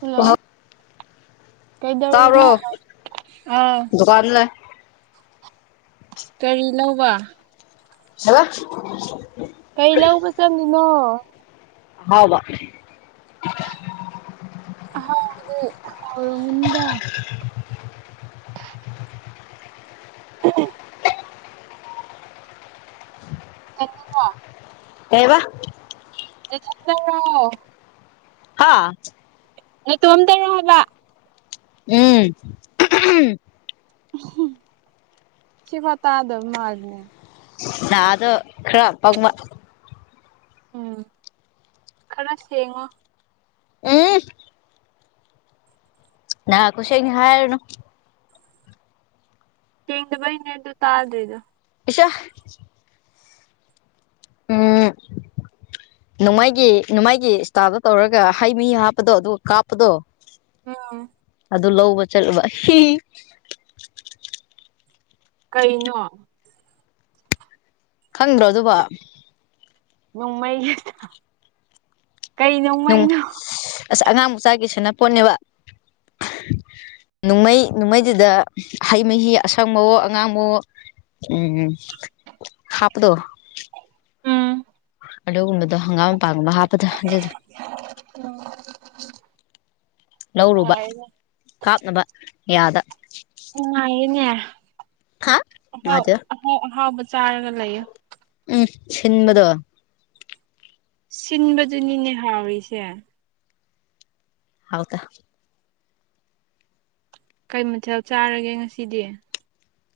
Hello ꯀꯩꯗꯧꯔꯤꯅꯣ ꯇꯥꯕ꯭ꯔꯣ ꯑꯥꯎ ꯗꯨꯀꯥꯟꯗ ꯂꯩ ꯀꯔꯤ ꯂꯧꯕ ꯍꯂꯣ ꯀꯩ ꯂꯧꯕ ꯆꯪꯉꯤꯅꯣ ꯑꯍꯥꯎꯕ ꯑꯍꯥꯎꯕꯗꯤ ꯍꯥꯎꯔꯝꯒꯅꯤꯗ [unintelligible] ꯀ [inaudible] ꯀꯩꯕ ꯅꯊꯟꯗꯔꯣ ꯍꯥꯥ ꯅꯇꯣꯝꯗꯔꯣ ꯍꯥꯏꯕ ꯎꯝ ꯁꯤ ꯐꯥꯎ ꯇꯥꯗꯕ ꯃꯥꯜꯂꯤꯅꯦ ꯗꯥ ꯑꯗꯨ ꯈꯔ ꯄꯪꯕ ꯎꯝ ꯈꯔ ꯁꯦꯡꯉꯣ ꯎꯝ ꯅꯥ ꯈꯨꯁꯦꯡ ꯍꯥꯏꯔꯨꯅ ꯁꯦꯡꯗꯕ ꯩꯅꯦ ꯑꯗꯨ ꯇꯥꯗ꯭ꯔꯤꯗꯨ [unintelligible] ꯎꯝ ꯅꯣꯡꯃꯩꯒꯤ ꯅꯣꯡꯃꯩꯒꯤ ꯏꯁꯇꯥꯞꯇ ꯇꯧꯔꯒ ꯍꯩ ꯃꯤ ꯍꯥꯞꯄꯗꯣ ꯑꯗꯨꯒ ꯀꯥꯞꯄꯗꯣ ꯎꯝ ꯑꯗꯨ ꯂꯧꯕ ꯆꯠꯂꯨꯕ ꯀꯩꯅꯣ ꯈꯪꯗ꯭ꯔꯣ ꯑꯗꯨꯕꯣ ꯅꯣꯡꯃꯩ ꯀꯩ ꯅꯨꯡ ꯅꯣꯡꯃꯩꯅꯣ ꯑꯁ ꯑꯉꯥꯡ ꯃꯆꯥꯒꯤ ꯁꯅꯥꯄꯣꯠꯅꯦꯕ ꯅꯣꯡꯃꯩ ꯅꯣꯡꯃꯩꯗꯨꯗ ꯍꯩ ꯃꯍꯤ ꯑꯁꯪꯕꯋꯣ ꯑꯉꯥꯡꯕꯋꯣ ꯎꯝ ꯍꯥꯞꯄꯗꯣ ꯎꯝ ꯑꯗꯨꯒꯨꯝꯕꯗꯣ ꯍꯪꯒꯥꯝ ꯃꯄꯥꯡꯒꯨꯝꯕ ꯍꯥꯞꯄꯗꯣ ꯑꯗꯨꯗꯣ ꯎꯝ [inaudible] ꯂꯧꯔꯨꯕ ꯀꯥꯞꯅꯕ ꯌꯥꯗ ꯅꯨꯡꯉꯥꯏꯌꯦꯅꯦ ꯍꯥ ꯑꯍꯥꯎ ꯅꯨꯡꯉꯥꯏꯇꯦ ꯑꯍꯥꯎ ꯑꯍꯥꯎꯕ ꯆꯥꯔꯒ ꯂꯩꯌꯣ ꯎꯝ ꯁꯤꯟꯕꯗꯣ ꯁꯤꯟꯕꯗꯨꯅꯤꯅꯦ ꯍꯥꯎꯔꯤꯁꯦ ꯍꯥꯎꯇꯦ ꯀꯩ ꯃꯊꯦꯜ ꯆꯥꯔꯒꯦ ꯉꯁꯤꯗꯤ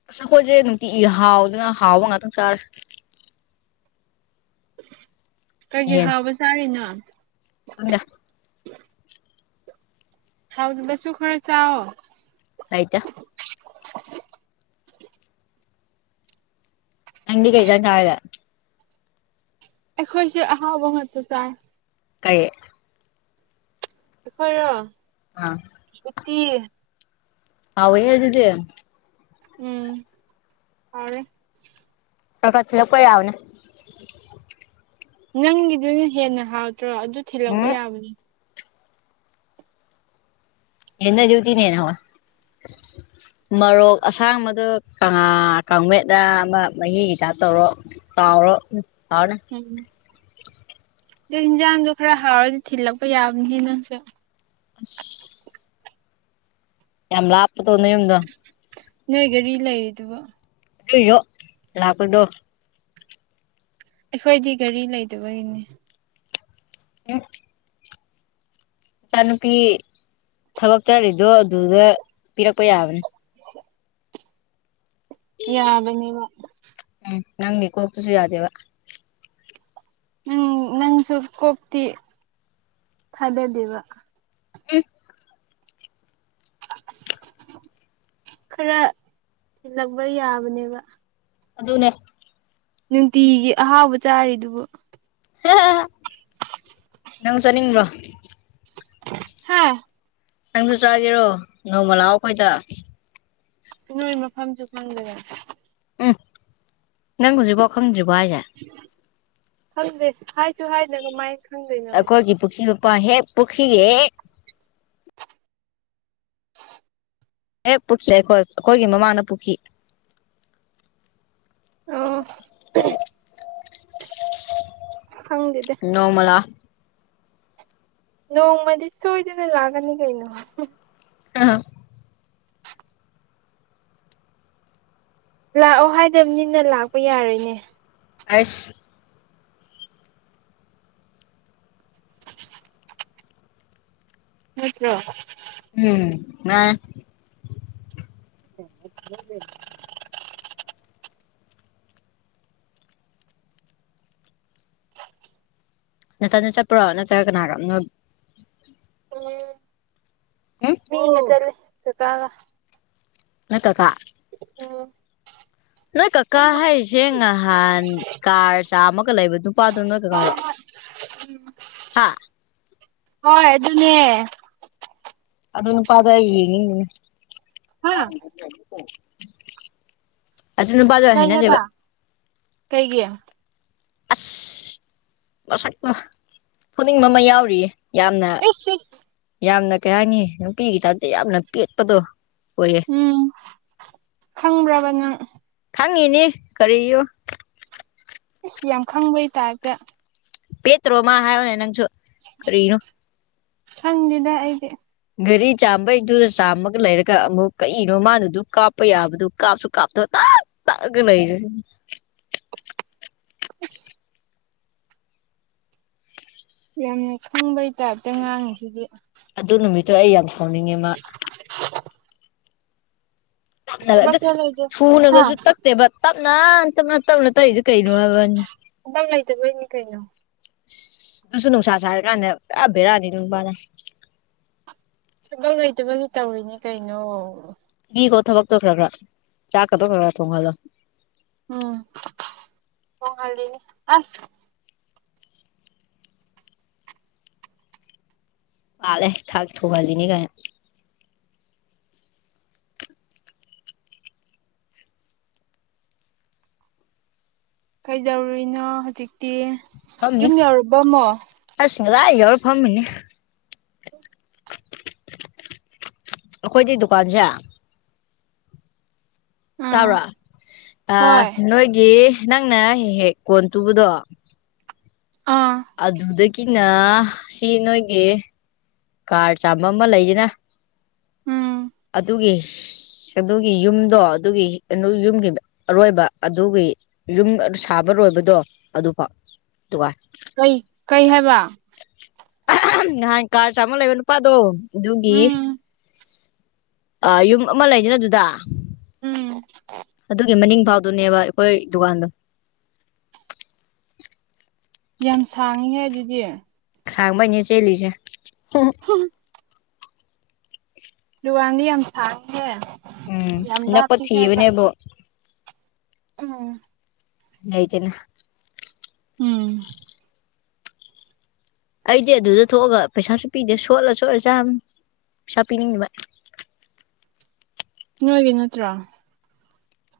ꯑꯁ ꯑꯩꯈꯣꯏꯁꯦ ꯅꯨꯡꯇꯤ ꯍꯥꯎꯗꯅ ꯍꯥꯎꯕ ꯉꯥꯛꯇꯪ ꯆꯥꯔꯦ ꯀꯩꯒꯤ ꯌꯦꯟ ꯍꯥꯎꯕ ꯆꯥꯔꯤꯅꯣ ꯈꯪꯗꯦ ꯍꯥꯎꯗꯕꯁꯨ ꯈꯔ ꯆꯥꯎ ꯂꯩꯇꯦ ꯅꯪꯗꯤ ꯀꯩꯖꯥꯡ ꯆꯥꯔꯒꯦ ꯑꯩꯈꯣꯏꯁꯨ ꯑꯍꯥꯎꯕ ꯉꯠꯇ ꯆꯥꯏ ꯀꯩ ꯑꯩꯈꯣꯏꯔꯣ ꯑꯥ ꯎꯠꯇꯤ ꯍꯥꯎꯋꯦꯍꯦ ꯗꯨꯗꯤ ꯎꯝ ꯍꯥꯎꯔꯦ ꯈꯔ ꯈꯔ ꯊꯤꯜꯂꯛꯄ ꯌꯥꯕꯅꯦ ꯅꯪꯒꯤꯗꯨꯅ ꯍꯦꯟꯅ ꯍꯥꯎꯇ꯭ꯔꯣ ꯑꯗꯨ ꯊꯤꯜꯂꯛꯄ ꯎꯝ ꯌꯥꯕꯅꯦ ꯌꯦꯟꯗꯗꯤ ꯎꯠꯇꯤꯅ ꯍꯦꯟꯅ ꯍꯥꯎꯋꯦ ꯃꯔꯣꯛ ꯑꯁꯥꯡꯕꯗꯨ ꯑ ꯀꯥꯡꯃꯦꯠꯂ ꯑꯃ ꯃꯍꯤꯒꯤ ꯇꯥꯏꯞ ꯇꯧꯔꯣ ꯇꯥꯎꯔꯣ ꯍꯥꯎꯔꯅꯤ ꯎꯝ ꯑꯗꯨ ꯏꯟꯖꯥꯡꯗꯣ ꯈꯔ ꯍꯥꯎꯔꯗꯤ ꯊꯤꯜꯂꯛꯄ ꯌꯥꯕꯅꯤꯍꯦ ꯅꯪꯁꯨ ꯑꯁ [inaudible] ꯌꯥꯝ ꯂꯥꯞꯄꯇꯣ ꯅꯌꯨꯝꯗꯣ ꯅꯣꯏ ꯒꯥꯔꯤ ꯂꯩꯔꯤꯗꯨꯕ ꯑꯗꯨꯏꯖꯨ ꯂꯥꯛꯄꯗꯣ ꯑꯩꯈꯣꯏꯗꯤ ꯒꯔꯤ ꯂꯩꯇꯕꯒꯤꯅꯦ [unintelligible] ꯏꯆꯥꯅꯨꯄꯤ ꯊꯕꯛ ꯆꯔꯤꯗꯣ ꯑꯗꯨꯗ ꯄꯤꯔꯛꯄ ꯌꯥꯕꯅꯤ [unintelligible] ꯌꯥꯕꯅꯤꯕ ꯎꯝ ꯅꯪ ꯒꯤ ꯀꯣꯛꯇꯨꯁꯨ ꯌꯥꯗꯦꯕ ꯎꯝ ꯅꯪꯁꯨ ꯀꯣꯛꯇꯤ ꯊꯥꯗꯗꯦꯕ ꯢꯁ ꯈꯔ ꯊꯤꯜꯂꯛꯄ ꯌꯥꯕꯅꯦꯕ ꯑꯗꯨꯅꯦ ꯅꯨꯡꯇꯤꯒꯤ ꯑꯍꯥꯎꯕ ꯆꯥꯔꯤꯗꯨꯕꯨ ꯅꯪ ꯆꯠꯅꯤꯡꯕ꯭ꯔꯣ ꯍꯥꯥ ꯅꯪꯖꯨ ꯆꯥꯒꯦꯔꯣ ꯅꯣꯡꯃ ꯂꯥꯛꯑꯣ ꯑꯩꯈꯣꯏꯗ ꯅꯣꯏ ꯃꯐꯝꯁꯨ ꯈꯪꯗꯅ ꯎꯝ ꯅꯪ ꯍꯧꯖꯤꯛꯐꯥꯎ ꯈꯪꯗ꯭ꯔꯤꯕꯣ ꯍꯥꯏꯖꯦ ꯈꯪꯗ꯭ꯔꯤ ꯍꯥꯏꯁꯨ ꯍꯥꯏꯗ ꯀꯃꯥꯏꯟ ꯑꯩꯈꯣꯏꯒꯤ ꯄꯨꯈ꯭ꯔꯤ ꯃꯄꯥꯟ ꯍꯦꯛ ꯄꯨꯈ꯭ꯔꯤꯒꯤ ꯍꯦꯛ ꯍꯦꯛ ꯄꯨꯈꯤ ꯑꯩꯈꯣꯏ ꯑꯩꯈꯣꯏꯒꯤ ꯃꯃꯥꯡꯅ ꯄꯨꯈꯤ ꯑꯣ [unintelligible] ꯈꯪꯗꯦꯗ ꯅꯣꯡꯃ ꯂꯥꯛꯑꯣ ꯅꯣꯡꯃꯗꯤ ꯁꯣꯏꯗꯅ ꯂꯥꯛꯀꯅꯤ ꯀꯩꯅꯣ ꯍꯍꯥ ꯂꯥꯛꯑꯣ ꯍꯥꯏꯗꯝꯅꯤꯅ ꯂꯥꯛꯄ ꯌꯥꯔꯣꯏꯍꯦ ꯍꯩꯁ ꯅꯠꯇ꯭ꯔꯣ ꯎꯝ ꯃꯥ [unintelligible] ꯅꯊꯟꯗ ꯆꯠꯄ꯭ꯔꯣ ꯅꯠꯇ꯭ꯔꯒ ꯀꯅꯥꯒ ꯉꯛ ꯎꯝ ꯎꯝ ꯃꯤ [unintelligible] ꯀ ꯀꯥꯒ ꯅꯣꯏ ꯀ ꯀꯥ ꯎꯝ ꯅꯣꯏ ꯀꯀꯥ ꯍꯥꯏꯔꯤꯁꯦ ꯉꯍꯥꯟ ꯀꯥꯔ ꯆꯥꯝꯃꯒ ꯂꯩꯕ ꯅꯨꯄꯥꯗꯣ ꯅꯣꯏ ꯀꯀꯥꯔꯣ ꯎꯝ ꯍꯥ ꯍꯣꯏ ꯑꯗꯨꯅꯦ ꯑꯗꯨ ꯅꯨꯄꯥꯗꯣ ꯑꯩ ꯌꯦꯡꯅꯤꯡꯉꯤꯅꯤ ꯍꯥ ꯑꯗꯨ ꯅꯨꯄꯥꯗꯨ ꯀꯩ ꯑꯕ ꯀꯩꯒꯤ ꯑꯁ ꯃꯁꯛ ꯇꯣ ꯐꯨꯅꯤꯡꯕ ꯑꯃ ꯌꯥꯎꯔꯤꯌꯦ ꯌꯥꯝꯅ ꯏꯁ ꯏꯁ ꯌꯥꯝꯅ ꯀꯩ ꯍꯥꯏꯅꯤ ꯅꯨꯄꯤꯒꯤꯇꯥꯏꯞꯇ ꯌꯥꯝꯅ ꯄꯦꯠꯄꯗꯣ ꯑꯣꯏꯌꯦ ꯎꯝ ꯈꯪꯕ꯭ꯔꯥꯕ ꯅꯪ ꯈꯪꯉꯤꯅꯤ ꯀꯔꯤꯌꫭ ꯏꯁ ꯌꯥꯝ ꯈꯪꯕꯩ ꯇꯥꯥꯏꯞꯇ ꯄꯦꯇ꯭ꯔꯣ ꯃꯥ ꯍꯥꯏꯌꯣꯅꯦ ꯅꯪꯁꯨ ꯀꯔꯤꯔꯣ ꯈꯪꯗꯦꯗ ꯑꯩꯗꯤ ꯒꯔꯤ ꯆꯥꯝꯕꯩꯗꯨꯗ ꯆꯥꯝꯃꯒ ꯂꯩꯔꯒ ꯑꯃꯨꯛ ꯀꯔꯤꯅꯣ ꯃꯥꯅꯗꯨ ꯀꯥꯞꯄ ꯌꯥꯕꯗꯨ ꯀꯥꯞꯁꯨ ꯀꯥꯞꯇꯣ ꯇꯞ ꯇꯛꯑꯒ ꯂꯩꯔꯦ [inaudible] ꯌꯥꯝꯅ ꯈꯪꯕꯩ ꯇꯥꯏꯞꯇ ꯉꯥꯡꯉꯤꯁꯤꯗꯤ ꯑꯗꯨ ꯅꯨꯃꯤꯠꯇꯣ ꯑꯩ ꯌꯥꯝ ꯁꯥꯎꯅꯤꯡꯉꯦ ꯃꯥ [inaudible] ꯇꯞꯅꯒ ꯊꯕꯛ ꯑꯗꯨ ꯆꯠꯂꯣꯏꯗ꯭ꯔꯣ ꯍꯥ ꯊꯨꯅꯒꯁꯨ ꯇꯛꯇꯦꯕ ꯇꯞꯅ ꯇꯞꯅ ꯇꯞꯅ ꯇꯛꯏꯗꯣ ꯀꯩꯅꯣ ꯍꯥꯏꯕꯅꯤ ꯑꯗꯨꯝ ꯂꯩꯇꯕꯩꯅꯤ ꯀꯩꯅꯣ ꯅꯪꯁꯨ ꯅꯨꯡꯁꯥ ꯁꯥꯔ ꯀꯥꯟꯗ ꯄꯨꯔꯥ ꯕꯦꯔꯥꯅꯤ ꯑꯗꯨ ꯅꯨꯄꯥꯅ ꯁꯨꯕꯝ ꯂꯩꯇꯕꯒꯤ ꯇꯧꯔꯤꯅꯤ ꯀꯩꯅꯣ ꯄꯤꯈꯣ ꯊꯕꯛꯇꫭ ꯈꯔ ꯈꯔ ꯆꯥꯛꯀꯗꯣ ꯈꯔ ꯈꯔ ꯊꯣꯡꯍꯜꯂꯣ ꯎꯝ ꯊꫭꯡꯉꯜꯂꯤꯅꯤ ꯑꯁ ꯄꯥꯜꯂꯦ ꯊꯥꯛ ꯊꯨꯍꯜꯂꯤꯅꯤ ꯀꯥꯏꯅ ꯀꯩꯗꯧꯔꯨꯏꯅꯣ ꯍꯧꯖꯤꯛꯇꯤ ꯐꯝꯅꯤ ꯌꯨꯝ ꯌꯧꯔꯕ ꯑꯃꯣ ꯑꯁ ꯉꯁꯥꯏ ꯌꯥꯎꯔ ꯐꯝꯃꯤꯅꯤ ꯑꯩꯈꯣꯏꯗꯤ ꯗꯨꯀꯥꯟꯁꯦ ꯇꯥꯕ꯭ꯔꫭ ꯑꯥ ꯍꯣꯏ ꯅꯣꯏꯒꯤ ꯅꯪꯅ ꯍꯦꯛ ꯍꯦꯛ ꯀꯣꯟ ꯇꯨꯕꯗꯣ ꯑꯥ ꯑꯗꯨꯗꯒꯤꯅ ꯁꯤ ꯅꯣꯏꯒꯤ ꯀꯥꯔ ꯆꯥꯝꯕ ꯑꯃ ꯂꯩꯗꯅ ꯎꯝ ꯑꯗꯨꯒꯤ ꯑꯗꯨꯒꯤ ꯌꯨꯝꯗꯣ ꯑꯗꯨꯒꯤ ꯌꯨꯝꯒꯤ ꯑꯔꯣꯏꯕ ꯑꯗꯨꯒꯤ ꯌꯨꯝ ꯑꯗꯨ ꯁꯥꯕ ꯂꯣꯏꯕꯗꯣ ꯑꯗꯨꯐꯥꯎ ꯊꯨꯒꯥꯏ ꯀꯩ ꯀꯩ ꯍꯥꯏꯕ ꯅꯍꯥꯟ ꯀꯥꯔ ꯆꯥꯝꯃ ꯂꯩꯕ ꯅꯨꯄꯥꯗꯣ ꯑꯗꯨꯒꯤ ꯎꯝ ꯑꯥ ꯌꯨꯝ ꯑꯃ ꯂꯩꯗꯅ ꯑꯗꯨꯗ ꯎꯝ ꯑꯗꯨꯒꯤ ꯃꯅꯤꯡꯐꯥꯎ ꯑꯗꯨꯅꯦꯕ ꯑꯩꯈꯣꯏ ꯗꯨꯀꯥꯟꯗꯣ ꯌꯥꯝ ꯁꯥꯡꯉꯤꯍꯦ ꯑꯗꯨꯗꯤ ꯁꯥꯡꯕꯩꯅꯦ ꯆꯦꯜꯂꯤꯁꯦ [inaudible] ꯗꯨꯀꯥꯟꯗꯤ ꯌꯥꯝ ꯁꯥꯡꯉꯤꯍꯦ ꯎꯝ ꯌꯥꯝ ꯅꯛꯄ ꯂꯥꯞꯄꯤ ꯍꯥꯏꯕ ꯊꯤꯕꯅꯦꯕꯨ ꯎꯝ꯫ ꯂꯩꯇꯦꯅꯦ ꯎꯝ꯫ ꯑꯩꯗꯤ ꯑꯗꯨꯗ ꯊꯣꯛꯑꯒꯥ ꯄꯩꯁꯥꯁꯨ ꯄꯤꯗꯦ ꯁꯣꯠꯂ ꯁꯣꯠꯂ ꯆꯥꯕꯅꯦ ꯄꯩꯁꯥ ꯄꯤꯅꯤꯡꯗꯕ ꯅꯣꯏꯒꯤ ꯅꯠꯇ꯭ꯔꯣ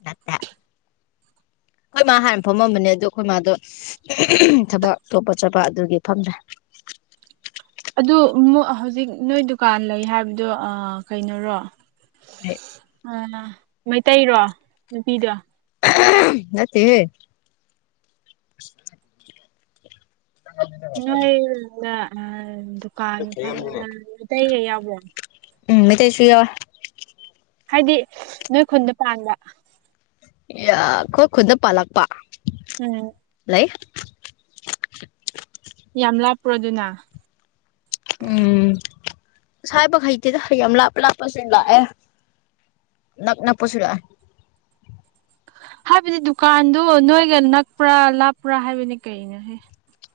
ꯅꯠꯇꯦ ꯑꯈꯣꯏ ꯃꯥ ꯍꯟ ꯐꯝꯃꯝꯕꯅꯦ ꯑꯗꯨ ꯑꯩꯈꯣꯏ ꯃꯥꯗꯣ ꯊꯕꯛ ꯑꯇꯣꯞꯄ ꯆꯠꯄ ꯑꯗꯨꯒꯤ ꯐꯝꯗ꯭ꯔꯦ꯫ ꯑꯗꯨ ꯃꯣ ꯍꯧꯖꯤꯛ ꯅꯣꯏ ꯗꯨꯀꯥꯟ ꯂꯩ ꯍꯥꯏꯕꯗꯣ ꯑꯥ ꯀꯩꯅꯣꯔꯣ ꯑꯩ ꯑꯥ ꯑꯥ ꯃꯩꯇꯩꯔꯣ ꯅꯨꯄꯤꯗꯣ [unintelligible] ꯅꯠꯇꯦ ꯍꯦ ꯅꯣꯏꯗ ꯑꯥ ꯗꯨꯀꯥꯟ ꯐꯝꯕ ꯃꯤꯇꯩꯒ ꯌꯥꯎꯕ꯭ꯔꯣ ꯎꯝ ꯃꯩꯇꯩꯁꯨ ꯌꯥꯎꯋꯦ ꯍꯥꯏꯗꯤ ꯅꯣꯏ ꯈꯨꯟꯗ ꯄꯥꯟꯕ ꯌꯥ ꯈꯣꯏ ꯈꯨꯟꯗ ꯄꯥꯜꯂꯛꯄ ꯎꯝ ꯂꯩ ꯌꯥꯝ ꯂꯥꯞꯄ꯭ꯔꯣ ꯗꯨꯅ ꯎꯝ ꯁ ꯍꯥꯏꯕ ꯍꯩꯇꯦꯗ ꯌꯥꯝ ꯂꯥꯞꯄ ꯂꯥꯞꯄꯁꯤꯡ ꯂꯥꯛꯑꯦ ꯅꯛ ꯅꯛ ꯄꯁꯨ ꯂꯥꯛꯑꯦ ꯍꯥꯏꯕꯗꯤ ꯗꯨꯀꯥꯟꯗꯨ ꯅꯣꯏꯒ ꯅꯛꯄ꯭ꯔꯥ ꯂꯥꯞꯄ꯭ꯔꯥ ꯍꯥꯏꯕꯅꯤ ꯀꯩꯅꯣꯍꯦ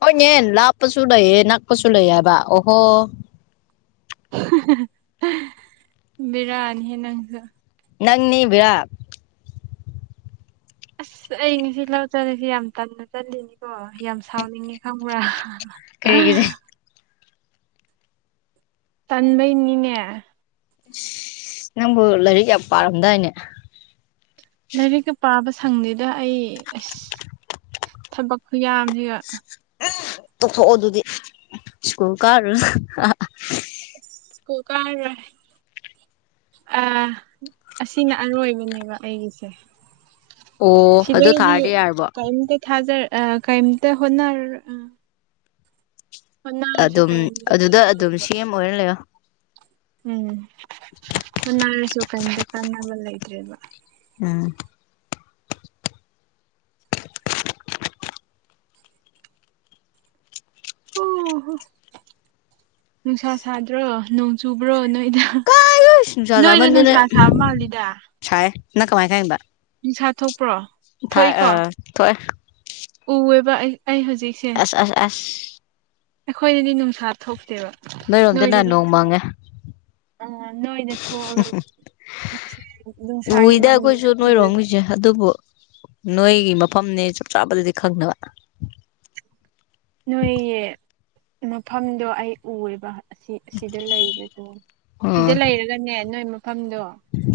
ꯍꯣꯏꯅꯦ ꯂꯥꯞꯄꯁꯨ ꯂꯩꯌꯦ ꯅꯛꯄꯁꯨ ꯂꯩꯌꯦ ꯍꯥꯏꯕ ꯑꯣꯍꯣ ꯕꯤꯔꯅꯤꯍꯦ ꯅꯪꯖꯨ ꯅꯪꯅꯤ ꯕꯦꯌꯥ ꯑꯁ ꯑꯩ ꯉꯁꯤ ꯂꯧ ꯆꯠꯂꯤꯁꯤ ꯌꯥꯝ ꯇꯟꯅ ꯆꯠꯂꯤꯅꯤꯀꯣ ꯌꯥꯝ ꯁꯥꯎꯅꯤꯡꯉꯤ ꯈꯪꯕ꯭ꯔꯥ ꯀꯩꯒꯤ ꯇꯟꯕꯩꯅꯤꯅꯦ ꯏꯁ ꯅꯪꯕꯨ ꯂꯥꯏꯔꯤꯛ ꯌꯥꯝ ꯄꯥꯔꯝꯗꯥꯏꯅꯦ ꯂꯥꯏꯔꯤꯛꯀ ꯄꯥꯕ ꯁꯪꯗꯦꯗ ꯑꯩ ꯑꯁ ꯊꯕꯛ ꯈꯨꯌꯥꯝꯖꯤꯒ ꯑꯦ ꯇꯣꯛꯊꯣꯛꯑꯣ ꯑꯗꯨꯗꯤ ꯁ꯭ꯀꯨꯜ ꯀꯥꯔꯨꯅꯨ ꯁ꯭ꯀꯨꯜ ꯀꯥꯔꯔꯣꯢ ꯑꯥ ꯑꯁꯤꯅ ꯑꯔꯣꯏꯕꯅꯦꯕ ꯑꯩꯒꯤꯁꯦ ꯑꯣ ꯑꯗꯨ ꯁꯤꯗꯩꯗꯤ ꯊꯥꯔꯗꯤ ꯌꯥꯔꯕꯣ ꯀꯩꯝꯇ ꯊꯥꯖꯔ ꯑꯥ ꯀꯩꯝꯇ ꯍꯣꯠꯅꯔꯔꯣ ꯑꯥ ꯑꯗꯨꯝ ꯀꯩꯝꯇ ꯑꯗꯨꯗ ꯑꯗꯨꯝ ꯀꯥꯟꯅꯗꯕ ꯁꯤ ꯑꯦꯝ ꯑꯣꯏꯔ ꯂꯩꯌꯣ ꯎꯝ ꯍꯣꯅꯔꯁꯨ ꯀꯩꯝꯇꯥ ꯀꯥꯟꯅꯕ ꯂꯩꯗ꯭ꯔꯦꯕ ꯎꯝ ꯑꯣ ꯍꯣ ꯅꯨꯡꯁꯥ ꯁꯥꯗ꯭ꯔꯣ ꯅꯣꯡ ꯆꯨꯕ꯭ꯔꯣ ꯅꯣꯏꯗ ꯀꯥꯏ ꯅꯨꯡꯁꯥ ꯅꯣꯏꯗꯣ ꯆꯥꯃꯟꯗꯅ ꯅꯨꯡꯁꯥ ꯁꯥꯕ ꯃꯥꯜꯂꯤꯗ ꯁꯥꯏ ꯅꯪ ꯀꯃꯥꯏꯟ ꯈꯪꯉꯤꯕ ꯅꯤꯡꯁꯥ ꯊꯣꯛꯄ꯭ꯔꯣ ꯊꯥꯏ ꯊꯣꯛꯏꯀꯣ ꯑꯥ ꯊꯣꯛꯑꯦ ꯎꯋꯦꯕ ꯑꯩ ꯑꯩ ꯍꯧꯖꯤꯛꯁꯦ ꯑꯁ ꯑꯁ ꯑꯩꯈꯣꯏꯗꯗꯤ ꯅꯨꯡꯁꯥ ꯊꯣꯛꯇꯦꯕ ꯅꯣꯏꯔꯣꯝꯗꯅ ꯅꯣꯏꯗꯗꯤ ꯅꯣꯡ ꯊꯣꯛ ꯃꯪꯉꯦ ꯑ ꯅꯣꯏꯅ ꯊꯣꯛꯑꯒ ꯅꯨꯡꯁꯥꯒꯤ ꯃꯃꯤꯗꯣ ꯎ ꯔꯣꯝꯒꯤꯖꯦ ꯑꯗꯨꯕꯨ ꯅꯣꯏꯒꯤ ꯃꯐꯝꯅꯦ ꯆꯞ ꯆꯥꯕꯗꯗꯤ ꯈꯪꯗꯕ ꯅꯣꯏꯒꯤ ꯃꯐꯝꯗꯣ ꯑꯩ ꯎꯔꯤꯕ ꯑꯁꯤ ꯑꯁꯤꯗ ꯂꯩꯕꯗꯣ ꯁꯤꯗ ꯎꯝ ꯂꯩꯔꯒꯅꯦ ꯅꯣꯏ ꯃꯐꯝꯗꯣ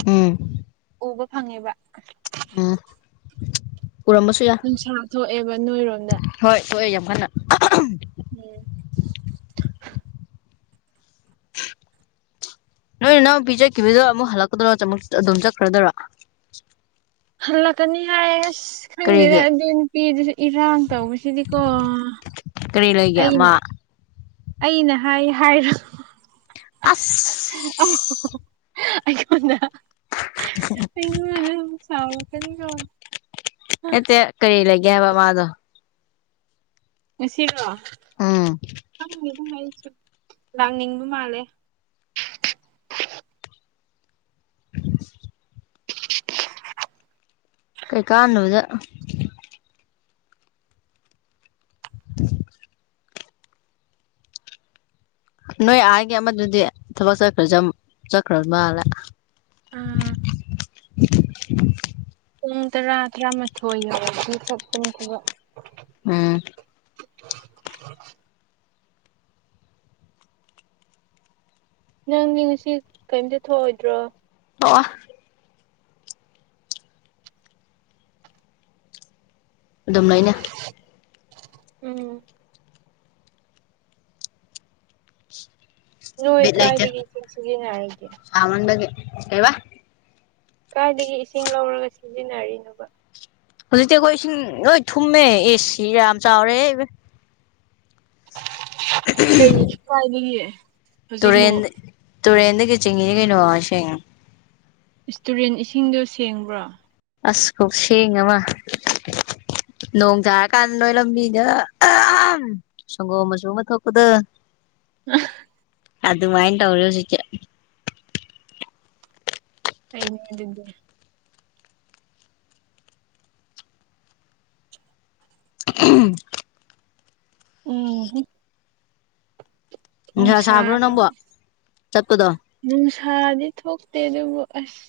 ꯎꯝ ꯎꯕ ꯐꯪꯉꯦꯕ ꯎꯝ ꯎꯔꯝꯕꯁꯨ ꯌꯥ ꯅꯨꯡꯁꯥ ꯊꯣꯛꯑꯦꯕ ꯅꯣꯏꯔꯣꯝꯗ ꯍꯣꯏ ꯊꯣꯛꯑꯦ ꯌꯥꯝ ꯀꯟꯅ ꯎꯝ ꯅꯣꯏ ꯏꯅꯥꯎꯄꯤ ꯆꯠꯈꯤꯕꯗꯣ ꯑꯃꯨꯛ ꯍꯜꯂꯛꯀꯗ꯭ꯔꯣ ꯆꯃꯛ ꯑꯗꯨꯝ ꯆꯠꯈ꯭ꯔꯗꯣꯏꯔꯣ ꯍꯜꯂꯛꯀꯅꯤ ꯍꯥꯏꯌꯦ ꯑꯁ ꯈꯪꯗꯦꯗ ꯀꯔꯤꯒꯤ ꯑꯗꯨ ꯅꯨꯄꯤꯗꯨꯁꯨ ꯏꯔꯥꯡ ꯇꯧꯕꯁꯤꯗꯤꯀꯣ ꯀꯔꯤ ꯂꯩꯒꯦ ꯃꯥ ꯑꯩꯅ ꯑꯩꯅ ꯍꯥꯏ ꯍꯥꯏꯒꯅꯣ ꯑꯁ [unintelligible] ꯑꯣ ꯑꯩꯉꯣꯟꯗ [unintelligible] [unintelligible] ꯑꯩꯉꯣꯟꯗ ꯑꯃꯨꯛ ꯁꯥꯎꯔꯛꯀꯅꯤꯀꯣ ꯀꯩ ꯂꯩꯒꯦ ꯍꯥꯏꯕ ꯃꯥꯗꯣ ꯉꯁꯤꯔꯣ ꯎꯝ ꯈꯪꯗꯦꯗ ꯑꯩꯁꯨ ꯂꯥꯛꯅꯤꯡꯕ ꯃꯥꯜꯂꯦ [inaudible] ꯀꯩ ꯀꯥꯟꯗꯕꯗ [inaudible] ꯅꯣꯏ ꯑꯥꯒꯤ ꯑꯃꯗꯨꯗꯤ ꯊꯕꯛ ꯆꯠꯈ꯭ꯔꯖꯝ ꯆꯠꯈ꯭ꯔ ꯃꯥꯜꯂꯦ ꯑꯥ ꯄꯨꯡ ꯇꯔꯥ ꯇꯔꯥꯃꯥꯊꯣꯏ ꯌꯧꯔꯛꯑꯥꯗꯤ ꯆꯠꯄꯅꯦ ꯊꯕꯛ ꯎꯝ ꯅꯪꯗꯤ ꯉꯁꯤ ꯀꯩꯝꯇ ꯊꯣꯛꯑꯣꯏꯗ꯭ꯔꯣ ꯊꯣꯛꯑꯣ ꯑꯗꯨꯝ ꯂꯩꯅꯤ ꯎꯝ ꯅꯣꯏ ꯕꯤꯠ ꯂꯩꯇꯦ ꯀꯥꯏꯗꯒꯤ ꯏꯁꯤꯡ ꯁꯤꯖꯤꯟꯅꯔꯤꯒꯦ ꯁꯥꯃꯟꯕꯒꯤ ꯀꯩꯕ ꯀꯥꯏꯗꯒꯤ ꯏꯁꯤꯡ ꯂꯧꯔꯒ ꯁꯤꯖꯤꯟꯅꯔꯤꯅꯣꯕ ꯍꯧꯖꯤꯛꯇꯤ ꯑꯩꯈꯣꯏ ꯏꯁꯤꯡ ꯂꯣꯏ ꯊꯨꯝꯃꯦ ꯏꯁ ꯌꯥꯝ ꯆꯥꯎꯔꯦꯍꯦ ꯏꯕꯦ ꯀꯩ ꯈ꯭ꯋꯥꯏꯗꯒꯤ ꯇꯨꯔꯦꯟ ꯇꯨꯔꯦꯟꯗꯒꯤ ꯆꯤꯡꯉꯤꯅꯤ ꯀꯩꯅꯣ ꯏꯁꯤꯡ ꯏꯁ ꯇꯨꯔꯦꯟ ꯏꯁꯤꯡꯗꯣ ꯁꯦꯡꯕ꯭ꯔꯣ ꯑꯁ ꯀꯧꯁꯦꯡ ꯑꯃ ꯅꯣꯡ ꯇꯥꯔꯀꯥꯟ ꯅꯣꯏ ꯂꯝꯕꯤꯗꯣ ꯑꯥ ꯑꯍꯝ ꯍꯝ ꯁꯪꯒꯣꯝ ꯃꯆꯨ ꯑꯃ ꯊꯣꯛꯄꯗꯣ [unintelligible] ꯑꯗꯨꯃꯥꯏ ꯇꯧꯔꯦ ꯍꯧꯖꯤꯛꯇꯤ ꯐꯩꯅꯦ ꯑꯗꯨꯗꯤ ꯎꯝꯍꯨꯝ ꯎꯝ ꯍꯨꯝ ꯅꯨꯡꯁꯥ ꯁꯥꯕ꯭ꯔꯣ ꯅꯪꯕꯣ ꯅꯨꯡꯁꯥꯁꯤꯗꯤ ꯆꯠꯄꯗꯣ ꯅꯨꯡꯁꯥꯗꯤ ꯊꯣꯛꯇꯦ ꯑꯗꯨꯕꯨ ꯑꯁ